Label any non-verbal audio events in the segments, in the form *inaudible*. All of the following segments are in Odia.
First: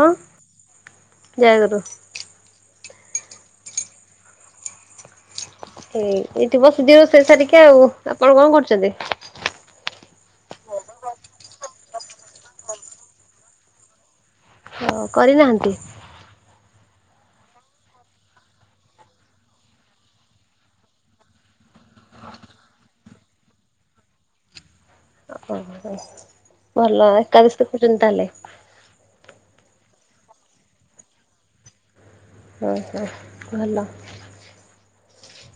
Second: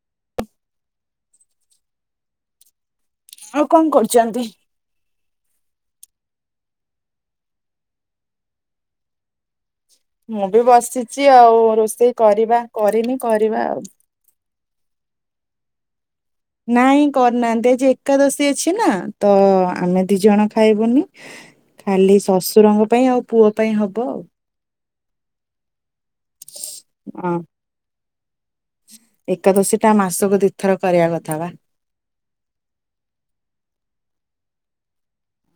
ହଁ ଜୟଗୁରୁ। ଆଉ କଣ କରୁଛନ୍ତି? ହେଇ ଏଇଠି ବସିଦିଏ ଆଉ ରୋଷେଇ ସାରିକି। ଆପଣ କଣ କରୁଛନ୍ତି? ମୁଁ ବି ବସିଛି ଆଉ ରୋଷେଇ କରିବା କରିନି କରିବା ଆଉ। ଓ କରିନାହାନ୍ତି? ନାଇଁ କରିନାହାନ୍ତି ଆଜି ଏକାଦଶୀ ଅଛି ନା, ତ ଆମେ ଦି ଜଣ ଖାଇବୁନି। ଖାଲି ଶଶୁରଙ୍କ ପାଇଁ ଆଉ ପୁଅ ପାଇଁ ହବ ଆଉ। ଓ ଭଲ। ହଁ। ଏକାଦଶୀ କରୁଛନ୍ତି ତାହେଲେ? ଏକାଦଶୀ ଟା ମାସକୁ ଦିଥର କରିବା କଥା ବା। ଓ ହୋ ଭଲ।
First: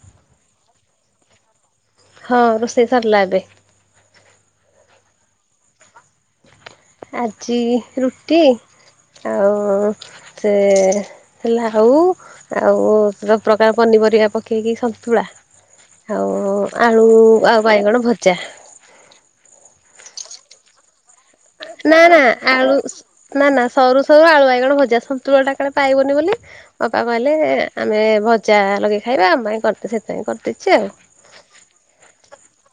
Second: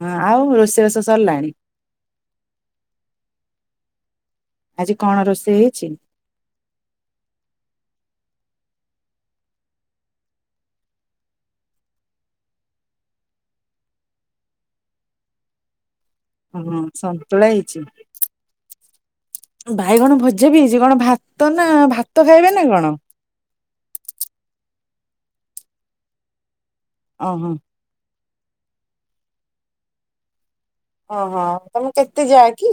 ହଁ ଆଉ ରୋଷେଇ ବାସ ସରିଲାଣି? ହଁ, ରୋଷେଇ ସାରିଲା ଏବେ। ଆଜି କଣ ରୋଷେଇ ହେଇଛି? ଆଜି ରୁଟି ଆଉ ସେ ହେଲା ହୋଉ ଆଉ ସବୁ ପ୍ରକାର ପନିପରିବା ପକେଇକି ସନ୍ତୁଳା। ଆଉ ହଁ ଆଳୁ ସନ୍ତୁଳା ହେଇ ଆଉ ଛି ବାଇଗଣ ଭଜା। ବାଇଗଣ ଭଜା ବି ହେଇଛି। କଣ ଭାତ ନା, ଭାତ ଖାଇବେ ନା କଣ? ନା ନା ସରୁ ସରୁ ଆଳୁ ବାଇଗଣ ଭଜା। ସନ୍ତୁଳା ଟା କାଳେ ପାଇବନି ବୋଲି ଅପା କହିଲେ ଓହୋ। ଆମେ ଭଜା ଲଗେଇ ଖାଇବା ଆମ ପାଇଁ କରିଦେ। ସେଥିପାଇଁ କରିଦେଇଛି ଆଉ। ଓହୋ ତମେ କେତେ ଯା କି?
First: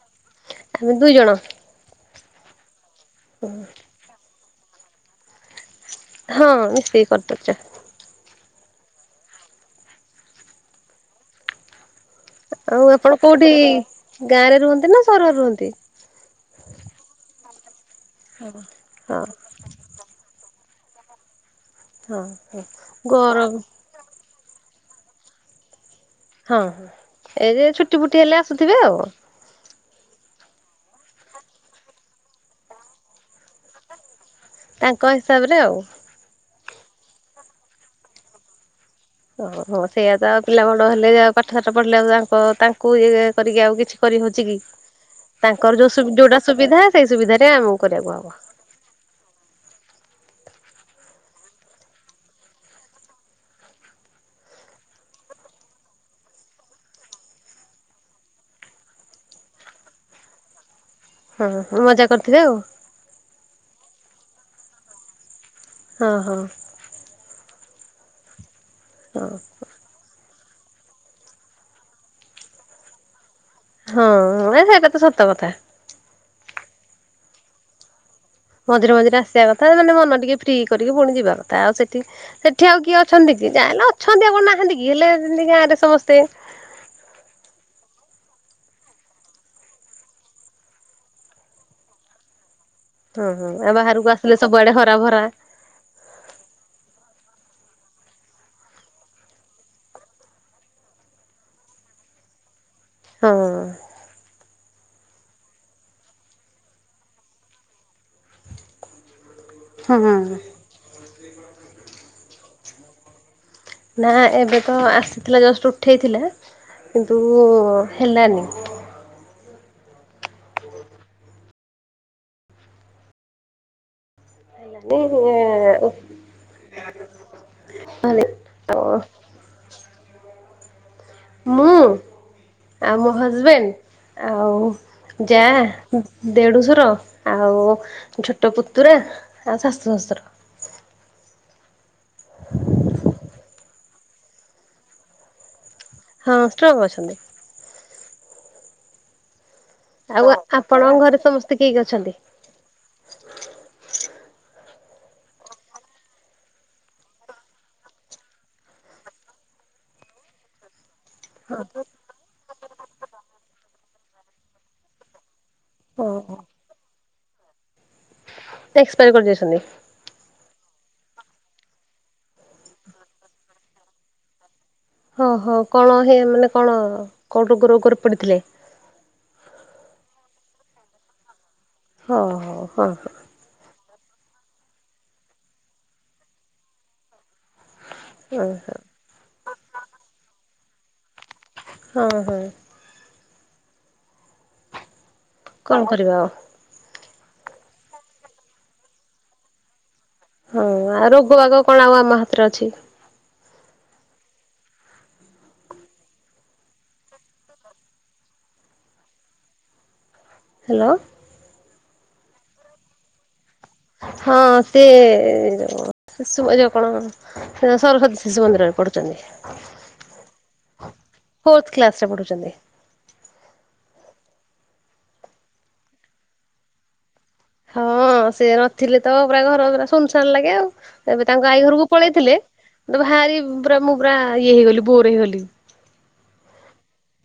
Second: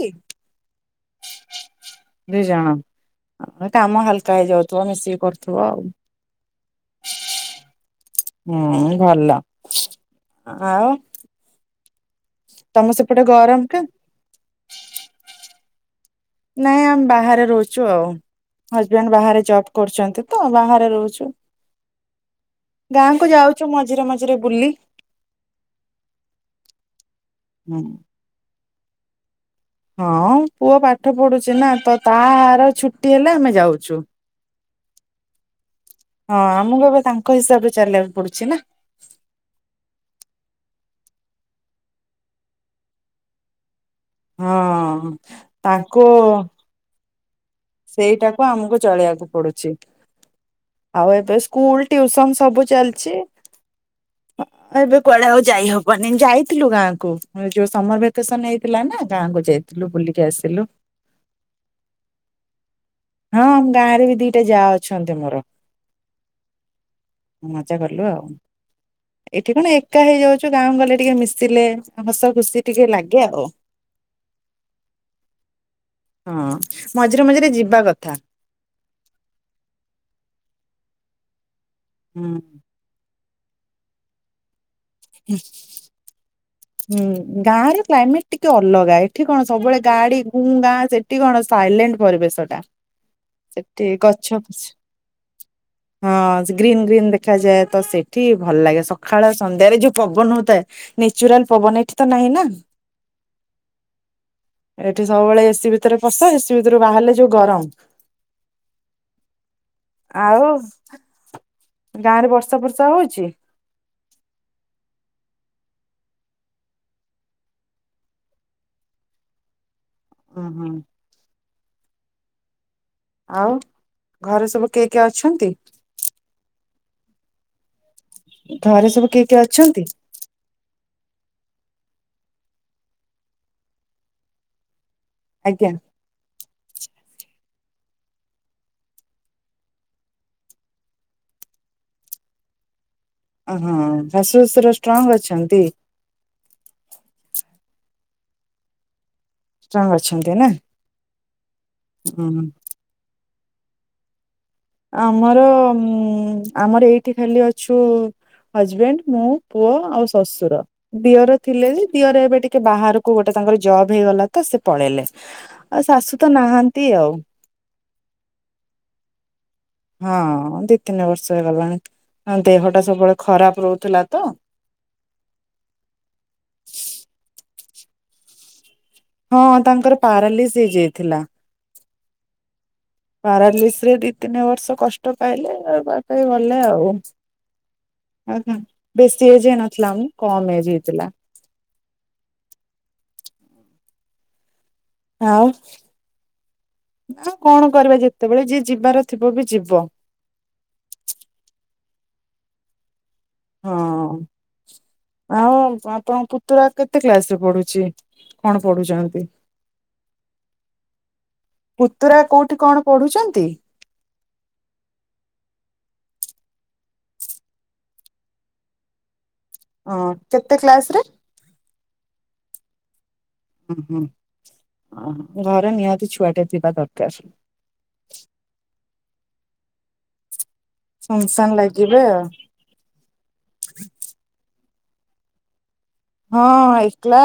ଆମେ ଦୁଇ ଜଣ ଦୁଇ ଜଣ ଆଉ କାମ ହାଲକା ହେଇଯାଉଥିବ ମିଶିକି କରୁଥିବ ଆଉ। ହଁ ମିଶିକି କରିଦେଉଚୁ। ହୁଁ ଭଲ। ଆଉ ଆଉ ତମ ଆପଣ ସେପଟେ କୋଉଠି ଗରମ କେ ଗାଁରେ ରୁହନ୍ତି ନା ସହରରେ ରୁହନ୍ତି? ନାଇଁ ଆମେ ବାହାରେ ରହୁଛୁ ଆଉ। ହଜବେଣ୍ଡ ହଁ ବାହାରେ ଜବ୍ କରୁଛନ୍ତି ତ ବାହାରେ ରହୁଛୁ। ହଁ ହଁ ଗାଁ କୁ ଗରମ ଯାଉଛୁ ମ ମଝିରେ ମଝିରେ ବୁଲି। ହଁ, ଏଇ ଯେ ହୁଁ। ଛୁଟି ଫୁଟି ହେଲେ ଆସୁଥିବେ ଆଉ। ହଁ, ପୁଅ ପାଠ ପଢୁଛି ନା ତ ତାହାର ଛୁଟି ହେଲେ ଆମେ ଯାଉଛୁ। ତାଙ୍କ ହିସାବରେ ଆଉ। ହଁ, ଆମକୁ ଏବେ ତାଙ୍କ ହିସାବରେ ଚାଲିବାକୁ ପଡୁଛି ନା। ଓହୋ ସେଇଆ ତ ଆଉ ପିଲା ବଡ ହେଲେ ଆଉ ପାଠଶାଠ ପଢିଲେ ଆଉ ତା ତାଙ୍କୁ ଇଏ କରିକି ଆଉ କିଛି କରି ହଉଛି କି? ହଁ। ତାଙ୍କର ତାଙ୍କୁ ଯୋଉ ଯୋଉଟା ସୁବିଧା ସେଇ ସୁବିଧାରେ ଆମକୁ କରିବାକୁ ସେଇଟାକୁ ଆମକୁ ଚଳେଇବାକୁ ପଡୁଛି। ଆଉ ଏବେ ସ୍କୁଲ ଟ୍ୟୁସନ ସବୁ ଚାଲିଛି। ଏବେ କୁଆଡେ ଆଉ ଯାଇହବନି ଯାଇଥିଲୁ ଗାଁକୁ ଯୋଉ ସମର ଭେକେସନ ହେଇଥିଲା ନା ଗାଁକୁ ଯାଇ ଥିଲୁ ବୁଲିକି ଆସିଲୁ। ହଁ ମଜା କରିଥିବେ ଆଉ। ହଁ, ଗାଁ ରେ ବି ଦିଟା ଯା ଅଛନ୍ତି ମୋର। ହଁ ହଁ। ମଜା କଲୁ ଆଉ। ଏଠି କଣ ଏ ଏକା ହେଇଯାଉଛୁ ଗାଁ କୁ ଗଲେ ଟିକେ ମିଶିଲେ ହସ ଖୁସି ଟିକେ ଲାଗେ ଆଉ। ହଁ, ସେଇଟା ତ ସତ କଥା। ହଁ, ମଝିରେ ମଝିରେ ଯିବା କଥା। ମଝିରେ ମଝିରେ ଆସିବା କଥା ମାନେ ମନ ଟିକେ ଫ୍ରି କରିକି ପୁଣି ଯିବା କଥା। ଆଉ ସେଠି ହୁଁ ସେଠି ଆଉ କିଏ ଅ ଅଛନ୍ତି କି ଯାହା ହେଲେ ଅଛନ୍ତି ଆ କଣ ନାହାନ୍ତି କି ହେଲେ ଯେମିତି ଗାଁରେ ସମସ୍ତେ ହୁଁ ଗାଁ ର କ୍ଲାଇମେଟ ଟିକେ ଅଲଗା ଏଠି କଣ ସବୁବେଳେ ଗାଡି ଗୁଁ ଗାଁ ସେଠ ଟି କଣ ସାଇଲେଣ୍ଟ ପରିବେଶ ଟା। ଓଁ ହୋ ଏ ସେଠି ବାହାରକୁ ଗଛ ଆସିଲେ ଫଛ ସବୁଆଡେ ହରା ଭରା ହଁ ଗ୍ରୀନ୍ ଗ୍ରୀନ୍ ଦେଖାଯାଏ, ତ ସେଠି ଭଲ ଲାଗେ ସକାଳ ସନ୍ଧ୍ୟାରେ ଯଉ ପବନ ହଉଥାଏ। ନେଚୁରାଲ ପବନ, ଏଠି ତ ନାହିଁ ନା। ହଁ। ଏଠି ସବୁବେଳେ ଏସିି ଭିତରେ ପସେ ଏସିି ଭିତରୁ ବାହାରିଲେ ଯୋଉ ଗରମ। *inaudible* ହଁ। ଆଉ ଗାଁରେ ବର୍ଷା ପର୍ଷା ହଉଛି। ନା ଏବେ ତ ଆସିଥିଲା ଜଷ୍ଟ ଉଠାଇଥିଲା, କିନ୍ତୁ ହେଲାନି। ହଁ ହଁ। ଆଉ, ଘରେ ସବୁ କିଏ କିଏ ଅଛନ୍ତି? ହେଲାନି ଘରେ ସବୁ କିଏ କିଏ ଅଛନ୍ତି? ମୁଁ, ଆଉ ମୋ ହଜବେଣ୍ଡ, ଆଉ ଜା ଆଜ୍ଞା ଦେଡୁଶୁର, ଆଉ ଛୋଟ ପୁତୁରା, ଆଉ ଶାଶୁ ଶ୍ୱଶୁର। ଓହୋ, ଶାଶୁ ଶଶୁର ଷ୍ଟ୍ରଙ୍ଗ ଅଛନ୍ତି। ହଁ, ଷ୍ଟ୍ରଙ୍ଗ ଅଛନ୍ତି। ଷ୍ଟ୍ରଙ୍ଗ ଅଛନ୍ତି ଆଉ, ନା ଆପଣଙ୍କ ଘରେ ସମସ୍ତେ କିଏ କିଏ ଅଛନ୍ତି? ଉଁ ଆମର ମ ଆମର ଏଇଠି ଖାଲି ଅଛୁ ହଜବେଣ୍ଡ, ମୁଁ, ପୁଅ, ଆଉ ଶଶୁର। ଦିଅର ଥିଲେ ଯେ, ଦିଅର ଏବେ ଟିକେ ବାହାରକୁ ଗୋଟେ ତାଙ୍କର ଜବ୍ ହେଇଗଲା ତ ସେ ପଳେଇଲେ। ଆଉ ଶାଶୁ ତ ଓହୋ। ନାହାନ୍ତି ଆଉ। ସେ ଏକ୍ସପାରି କରି ଯାଇଛନ୍ତି। ହଁ ଦି ତିନି ବର୍ଷ ହେଇଗଲାଣି, ତାଙ୍କ ଦେହଟା ସବୁବେଳେ ଖରାପ ରହୁଥିଲା ତ। ଓ ହୋ କଣ ହେ ମାନେ କଣ କଉ ରୋଗ ରୋଗରେ ପଡ଼ିଥିଲେ? ହଁ ତାଙ୍କର ପାରାଲିସ୍ ହେଇଯାଇଥିଲା। ହ ହ ହ। ପାରାଲିସ ରେ ଦି ତିନି ବର୍ଷ କଷ୍ଟ ପାଇଲେ, ତାପରେ ଗଲେ ଆଉ। ଓ ହଁ ହୋ, ବେଶୀ ଏଜେ ହେଇନଥିଲା ମ, କମ ଏଜ ହେଇଥିଲା। ହଁ ହଁ। ଆଉ, କଣ କରିବା ଆଉ। ଆଉ କଣ କରିବା ଯେତେବେଳେ ଯିଏ ଯିବାର ଥିବ ବି ଯିବ। ହଁ, ଆଉ ରୋଗ ବାଗ କଣ ଆଉ ଆମ ହାତରେ ଅଛି। ହଁ। ଆଉ ଆପଣଙ୍କ ପୁତୁରା କେତେ କ୍ଲାସରେ ପଢୁଛି, କଣ ପଢୁଛନ୍ତି? ହାଲୋ। ପୁତୁରା କଉଠି କଣ ପଢୁଛନ୍ତି? ହଁ, ସେ ଶିଶୁ ଏ ଯଉ କଣ ସେ ସରସ୍ଵତୀ ଶିଶୁ ମନ୍ଦିରରେ ପଢୁଛନ୍ତି। ଅ, କେତେ କ୍ଲାସ ରେ? ଫୋର୍ଥ କ୍ଲାସ ରେ ପଢୁଛନ୍ତି। ଉଁ ହୁଁ, ଅ ଘରେ ନିହାତି ଛୁଆଟେ ଥିବା ଦରକାର। ହଁ, ସେ ନଥିଲେ ତ ପୁରା ଘର ପୁରା ଶୂନଶାନ ଲାଗେ ଆଉ। ଏବେ ସୁନସାନ ତାଙ୍କ ଆଈ ଘରକୁ ଲାଗିବେ ପଳେଇଥିଲେ, ମତେ ଭାରି ପୁରା ମୁଁ ପୁରା ଇଏ ହେଇଗଲି ବୋର ହେଇଗଲି। ହଁ, ଏକେଲା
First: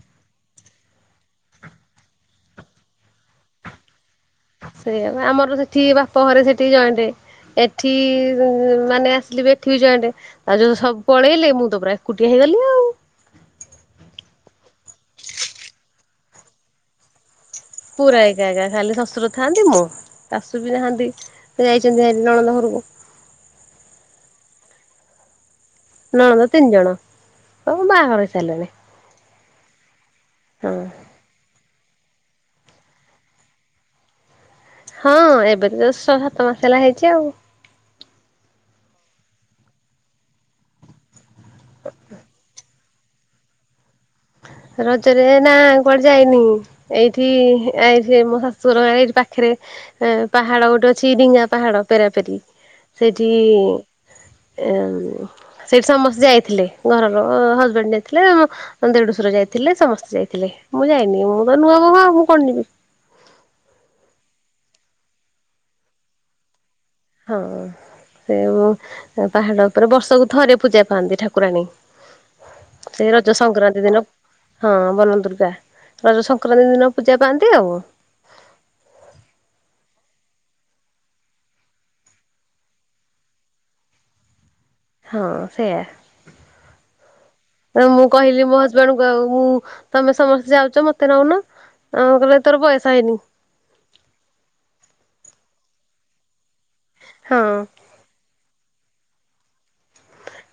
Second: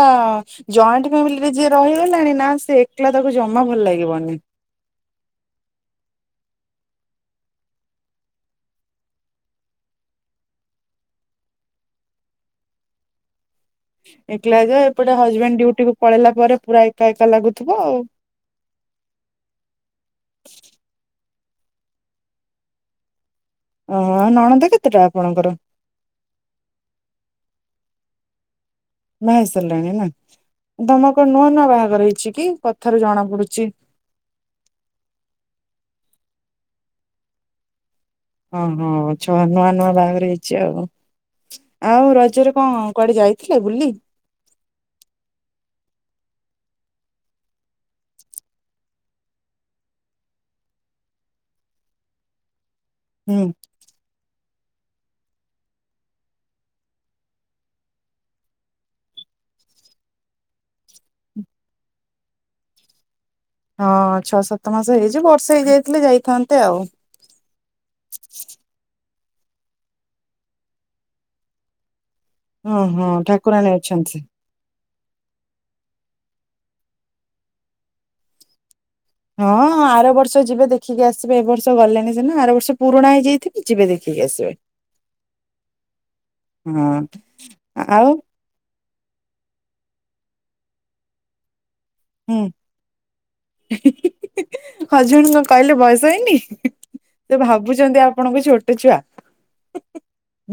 ଜଏଣ୍ଟ ଫ୍ୟାମିଲିରେ ଯିଏ ରହିଗଲାଣି, ନା ସେ ଏକଲା ତାକୁ ଜମା ଭଲ ଲାଗିବନି। ସେଇଆ ପା, ଆମର ସେଠି ବାପ ଘରେ ସେଠି ଜଏଣ୍ଟେ। ଏଠି ମାନେ ଆସିଲି ବି ଏଠି ବି ଜଏଣ୍ଟେ। ଆଉ ଯୋଉ ସବୁ ପଳେଇଲେ, ମୁଁ ତ ପୁରା ଏକୁଟିଆ ହେଇଗଲି ଆଉ। ଏକଲା ଯେ ଏପଟେ ହଜବେଣ୍ଡ ଡିଉଟି କୁ ପଳେଇଲା ପରେ ପୁରା ଏକା ଏକା ଲାଗୁ ପୁରା ଏ ଜାଗା ଖାଲି ଶ୍ୱଶୁର ଥାଆନ୍ତି, ମୁଁ, ଶାଶୁ ବି ନାହାନ୍ତି, ସେ ଯାଇଚନ୍ତି ଭାରି ନଣନ୍ଦ ଘରକୁ। ଓହୋ, ଆଉ ନଣନ୍ଦ କେତେଟା ଆପଣଙ୍କର? ନଣନ୍ଦ ତିନି ଜଣ, ସବୁ ବାହାଘର ହେଇସାରିଲାଣି। ବାହା ହେଇସାରିଲେଣି ନା? ତୋମେ କଣ ନୂଆ ନୂଆ ବାହାଘର ହେଇଛି କି? କଥାରୁ ଜଣା ପଡୁଛି। ହଁ ଏବେ ତ ଜଷ୍ ଛଅ ସାତ ମାସ ହେଲା ହେଇଛି ଆଉ। ହଁ, ହଁ ଛଅ, ନୂଆ ନୂଆ ବାହାଘର ହେଇଛି ଆଉ। ଆଉ ରଜରେ କଣ କୁଆଡେ ଯାଇ ଥିଲ ବୁଲି? ରଜରେ ନା କୁଆଡେ ଯାଇନି। ଏଇଠି ହେ ଆଇଥିଲେ ମୋ ଶାଶୁଘର ଗାଁ ଏଇଠି ପାଖରେ ଏ, ପାହାଡ ଗୋଟେ ଅଛି ଡିଙ୍ଗା ପାହାଡ ପେରାପେରି ସେଇଠି ହୁଁ ଏ ଉ, ସେଇଠି ସମସ୍ତେ ଯାଇଥିଲେ, ଘରର ହଜବେଣ୍ଡ ଯାଇଥିଲେ ମୋ ମୋ ଦେଢୁଶୁର ଯାଇଥିଲେ ସମସ୍ତେ ଯାଇଥିଲେ, ମୁଁ ଯାଇନି, ମୁଁ ତ ନୂଆ ବୋହୂ ଆଉ ମୁଁ କଣ ଯିବି। ହଁ ଛଅ ସାତ ମାସ ହେଇଛି ବର୍ଷେ ହେଇଯାଇଥିଲେ ଯାଇଥାନ୍ତେ ଆଉ। ହଁ। ସେ ମୁଁ ସେ ପାହାଡ ଉପରେ ବର୍ଷକୁ ଥରେ ପୂଜା ପାଆନ୍ତି ଠାକୁରାଣୀ। ହଁ ସେ ହଁ ରଜ ଠାକୁରାଣୀ ସଂକ୍ରାନ୍ତି ଦିନ ଅଛନ୍ତି। ହଁ ବନ ଦୁର୍ଗା ରଜ ସଂକ୍ରାନ୍ତି ଦିନ ପୂଜା ପାଆନ୍ତି ଆଉ। ହଁ ଆର ବର୍ଷ ଯିବେ ଦେଖିକି ଆସିବେ, ଏ ବର୍ଷ ଗଲେନି ସିନା, ଆର ବର୍ଷ ପୁରୁଣା ହେଇଯାଇଥିବେ ଯିବେ ଦେଖିକି ଆସିବେ। ହଁ ସେୟା, ହଁ ଅ, ମୁଁ ଆଉ କହିଲି ମୋ ହଜ ଜଣକ ମୁଁ ତୋମେ ସମସ୍ତେ ଯାଉଚ ମୋତେ ନଉନ, ଆଉ ହୁଁ। କହିବେ ତୋର ବୟସ ହେଇନି। ହଜବେଣ୍ଡ କଣ କହିଲେ ବୟସ ହେଇନି? ସେ ହଁ ଭାବୁଛନ୍ତି ଆପଣଙ୍କୁ ଛୋଟ ଛୁଆ।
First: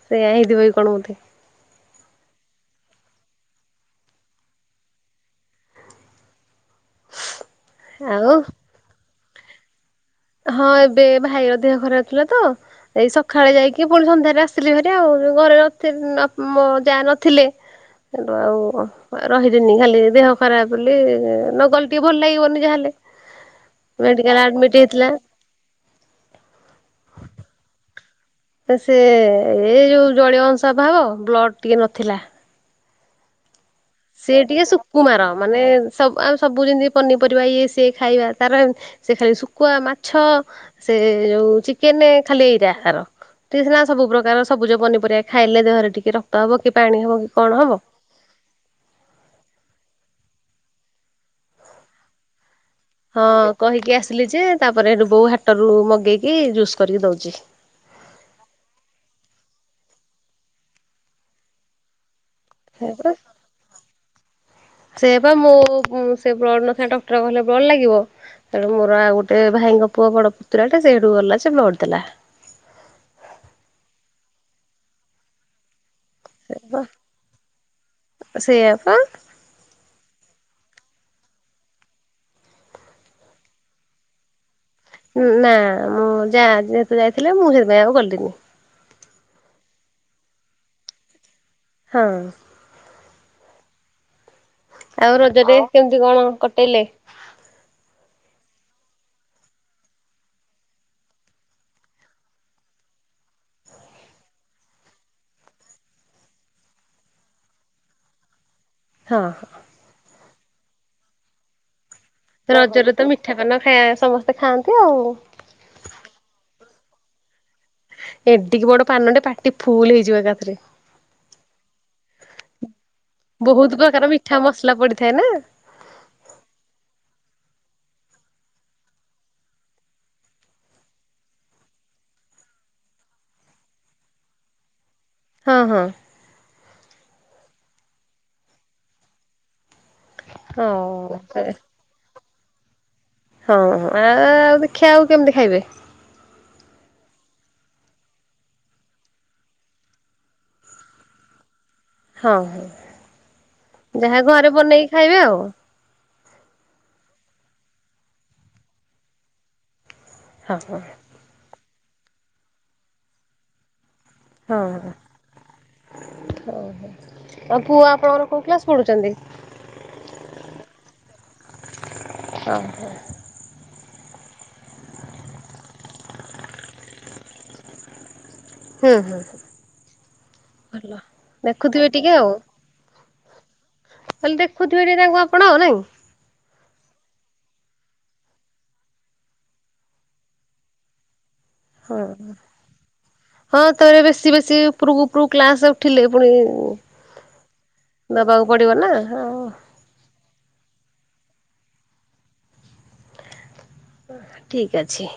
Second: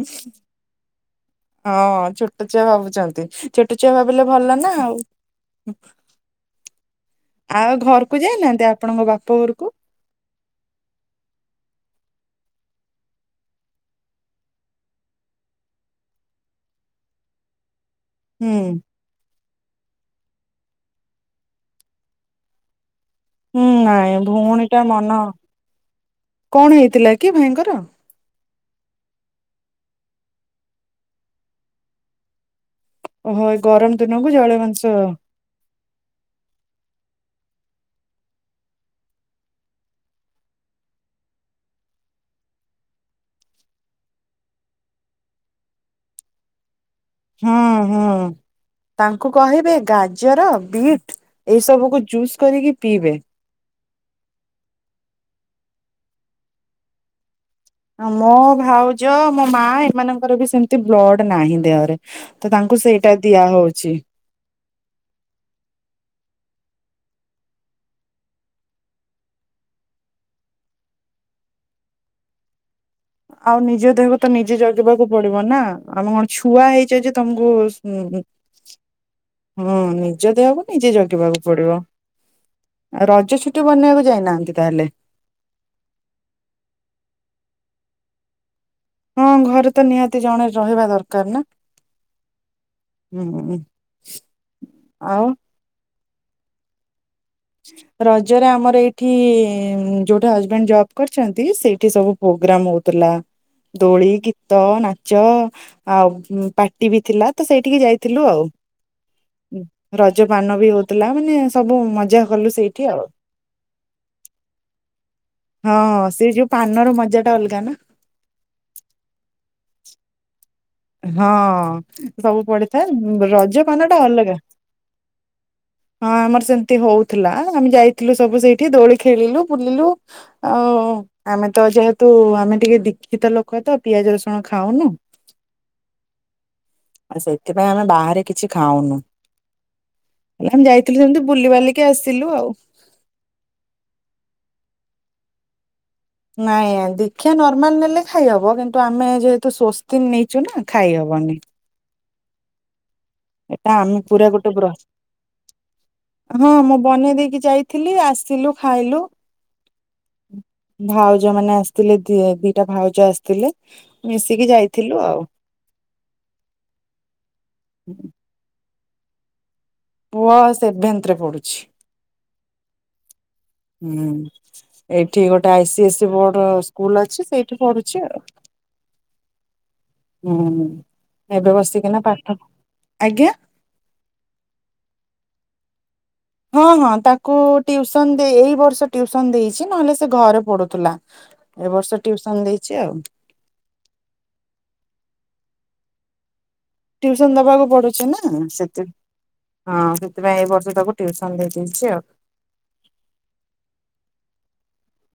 ସେୟା ହେଇଥିବ କି କଣ ବୋଧେ। ହଁ ଛୋଟ ଛୁଆ ଭାବୁଛନ୍ତି, ଛୋଟ ଛୁଆ ଭାବିଲେ ଭଲ ନା ଆଉ। ଆଉ ଘରକୁ ଆଉ ଯାଇନାହାନ୍ତି ଆପଣଙ୍କ ବାପ ଘରକୁ? ହଁ, ଏବେ ଭାଇର ଦେହ ଖରାପ ଥିଲା ତ ଏଇ ସଖାଳେ ଯାଇକି ପୁଣି ସନ୍ଧ୍ୟାରେ ଆସିଲି ଭାରି ଆଉ ଘରେ ରଖି ନ- ମୋ ଯା ନଥିଲେ। *unintelligible* ସେଠୁ ଆଉ ହୁଁ। ଓଃ, ରହିବିନି ଖାଲି ଦେହ ଖରାପ ବୋଲି ନ ଗଲେ ଟିକେ ଭଲ ଲାଗିବନି ଯାହା ହେଲେ। ହୁଁ, ନାଇଁ ଭଉଣୀ ଟା ମନ, କଣ ହେଇଥିଲା କି ଭାଇଙ୍କର? ଏ ସେ ଏ ଯୋଉ ଜଳୀୟ ଅଂଶ ଅଭାବ, ବ୍ଲଡ୍ ଟିକେ ନଥିଲା। ଓହୋ, ଏଇ ଗରମ ଦିନକୁ ସିଏ ଟିକେ ଜଳୀୟବଂଶ ସୁକୁମାର, ମାନେ ସବ୍ ଆମେ ସବୁ ଯେମିତି ପନିପରିବା ଇଏ ସିଏ ଖାଇବା, ତାର ସେ ଖାଲି ଶୁକୁଆ, ମାଛ, ସେ ଯୋଉ ଚିକେନେ ଖାଲି ଏଇରା ତାର। ସିଏ ସିନା ସବୁ ପ୍ରକାର ସବୁଜ ପନିପରିବା ଖାଇଲେ ଦେହରେ ଟିକେ ରକ୍ତ ହବ କି ପାଣି ହବ କି। କଣ ହବ। ହଁ, ହଁ। ତାଙ୍କୁ କହିବେ ଗାଜର, ବିଟ୍ ଏ ସବୁକୁୁ ଜୁସ୍ କରିକି ପିଇବେ। ହଁ କହିକି ଆସିଲି ଯେ, ତାପରେ ସେଠୁ ବୋଉ ହାଟରୁ ମଗେଇକି ଜୁସ୍ କରିକି ଦଉଚି। ଅଁ, ମୋ ଭାଉଜ, ମୋ ମା ଏମାନଙ୍କର ବି ସେମିତି ବ୍ଲଡ୍ ନାହିଁ ଦେହରେ। ତ ତାଙ୍କୁ ସେଇଟା ଦିଆ ହଉଛି। ସେ ପା ମୁଁ ସେ ବ୍ଲଡ ନଥିଲା ଡକ୍ଟର କହିଲେ ବ୍ଲଡ ଲାଗିବ ତେଣୁ ମୋର ଆଉ ଗୋଟେ ଭାଇଙ୍କ ପୁଅ ବଡ ପୁତୁରା ଟେ ସେଇଠୁ ଗଲା ସେ ବ୍ଲଡ଼ ଦେଲା। ଆଉ ନିଜ ଦେହକୁ ତ ନିଜେ ଜଗିବାକୁ ପଡିବ ନା ଆମେ କଣ ଛୁଆ ହେଇଯାଇଛ ତମକୁ ସେଇଆପା ହଁ ନିଜ ଦେହକୁ ନିଜେ ଜଗିବାକୁ ପଡିବ। ରଜ ଛୁଟି ବନେଇବାକୁ ଯାଇନାହାନ୍ତି ତାହେଲେ। ଉଁ ନା ମୁଁ ଯା ଯେହେତୁ ଯାଇଥିଲେ ମୁଁ ସେଥିପାଇଁ ଆଉ ଗଲିନି। ହଁ, ଘରେ ତ ନିହାତି ଜଣେ ରହିବା ଦରକାର ନା। ହଁ,। ହୁଁ,। ଆଉ ରଜରେ କେମିତି କଣ କଟେଇଲେ? ରଜରେ ଆମର ଏଇଠି ଯୋଉଠି ହଜବେଣ୍ଡ ଜବ କରିଛନ୍ତି ସେଇଠି ସବୁ ପୋଗ୍ରାମ ହଉଥିଲା ଦୋଳି ଗୀତ ନାଚ ଆଉ ପାଟି ବି ଥିଲା ତ ସେଇଠିକି ଯାଇଥିଲୁ ଆଉ। ହଁ। ରଜ ପାନ ବି ହଉଥିଲା ମାନେ ସବୁ ମଜା କଲୁ ସେଇଠି ରଜରେ ଆଉ ତ ମିଠା ପାନ ଖାଇ ସମସ୍ତେ ଖାଆନ୍ତି ଆଉ। ହଁ ସେ ଯୋଉ ପାନର ମଜାଟା ଅଲଗା ନା। ଏଟିକି ବଡ ପାନଟେ ପାଟି ଫୁଲ ହେଇଯିବ ଏକାଥରେ। ହଁ ସବୁ ପଡିଥାଏ ରଜ ବହୁତ ପାନ ଟା ପ୍ରକାର ମିଠା ଅଲଗା। ମସଲା ପଡିଥାଏ ନା। ହଁ ଆମର ସେମତି ହଉଥିଲା ଆମେ ଯାଇଥିଲୁ ସବୁ ସେଇଠି ଦୋଳି ଖେଳିଲୁ ବୁଲିଲୁ। ଆଉ ଆମେ ତ ଯେହେତୁ ଆମେ ଟିକେ ଦୀକ୍ଷିତ ଲୋକ ତ ପିଆଜ ରସୁଣ ଖାଉନୁ। ହଁ ହଁ ଆ ସେଥିପାଇଁ ଆମେ ବାହାରେ କିଛି ଖାଉନୁ ହେଲେ ହଁ ଆମେ ଯାଇଥିଲୁ ହଁ ସେମିତି ବୁଲିବାଲିକି ବୁଲିକି ଆସିିଲୁ ଆଉ। ହଁ ହଁ ଆଉ ଦୀକ୍ଷା ଆଉ କେମିତି ଖାଇବେ। ନାଇଁ ଦୀକ୍ଷା ନର୍ମାଲ ନେଲେ ଖାଇହବ କିନ୍ତୁ ଆମେ ଯେହେତୁ ସ୍ୱସ୍ତିକ ନେଇଛୁ ନା ଖାଇହବନି। ହଁ ହଁ ଏଟା ଆମେ ଯାହା ପୁରା ଗୋଟେ ଘରେ ବ୍ର ବନେଇକି ଖାଇବେ ଆଉ। ହଁ ମୁଁ ବନେଇ ଦେଇକି ଯାଇଥିଲି ଆସିଲୁ ଖାଇଲୁ। ହଁ ହଁ। ଭାଉଜ ମାନେ ଆସିଥିଲେ ଦ ଦିଟା ଭାଉଜ ଆସି ଥିଲେ ମିଶିକି ଯାଇଥିଲୁ ଆଉ। ଓହୋ ଆଉ ପୁଅ ଆପଣଙ୍କର କୋଉ କ୍ଲାସ ପଢୁଛନ୍ତି? ପୁଅ ସେଭେନ୍ତରେ ପଡୁଛି। ହଁ ହୁଁ ଏଇଠି ଗୋଟେ ଆଇ ସି ଏ ସ ବୋର୍ଡ ସ୍କୁଲ ଅଛି ସେଇଠି ପଢୁଛି ଆଉ। ହୁଁ ହୁଁ ହୁଁ ଭଲ ଏବେ ଦେଖୁଥିବେ ବସିକିନା ଟିକେ ପାଠ ଆଜ୍ଞା ଖାଲି ଦେଖୁଥିବେ ଟିକେ ତାଙ୍କୁ ଆପଣ ଆଉ ନାଇଁ। ହଁ ହଁ ତାକୁ ଟିଉସନ ଦେଇ ଏଇ ବର୍ଷ ଟିଉସନ ଦେଇଛି ନହେଲେ ସେ ଘରେ ପଢୁଥିଲା। ଏ ବର୍ଷ ହଁ ଟିଉସନ ଦେଇଛି ଆଉ। ହଁ ତାର ବେଶୀ ବେଶୀ ଉପରକୁ ଉପରକୁ କ୍ଲାସ ଉଠିଲେ ପୁଣି ଟିଉସନ ଦବାକୁ ପଡୁଛ ନା ଦବାକୁ ପଡ଼ିବ ନା ସେଥିପାଇଁ ହଁ ହଁ ସେଥିପାଇଁ ଏଇ ବର୍ଷ ତାକୁ ଟ୍ୟୁସନ ଦେଇଦେଇଛି ଆଉ। ଠିକ୍ ଅଛି।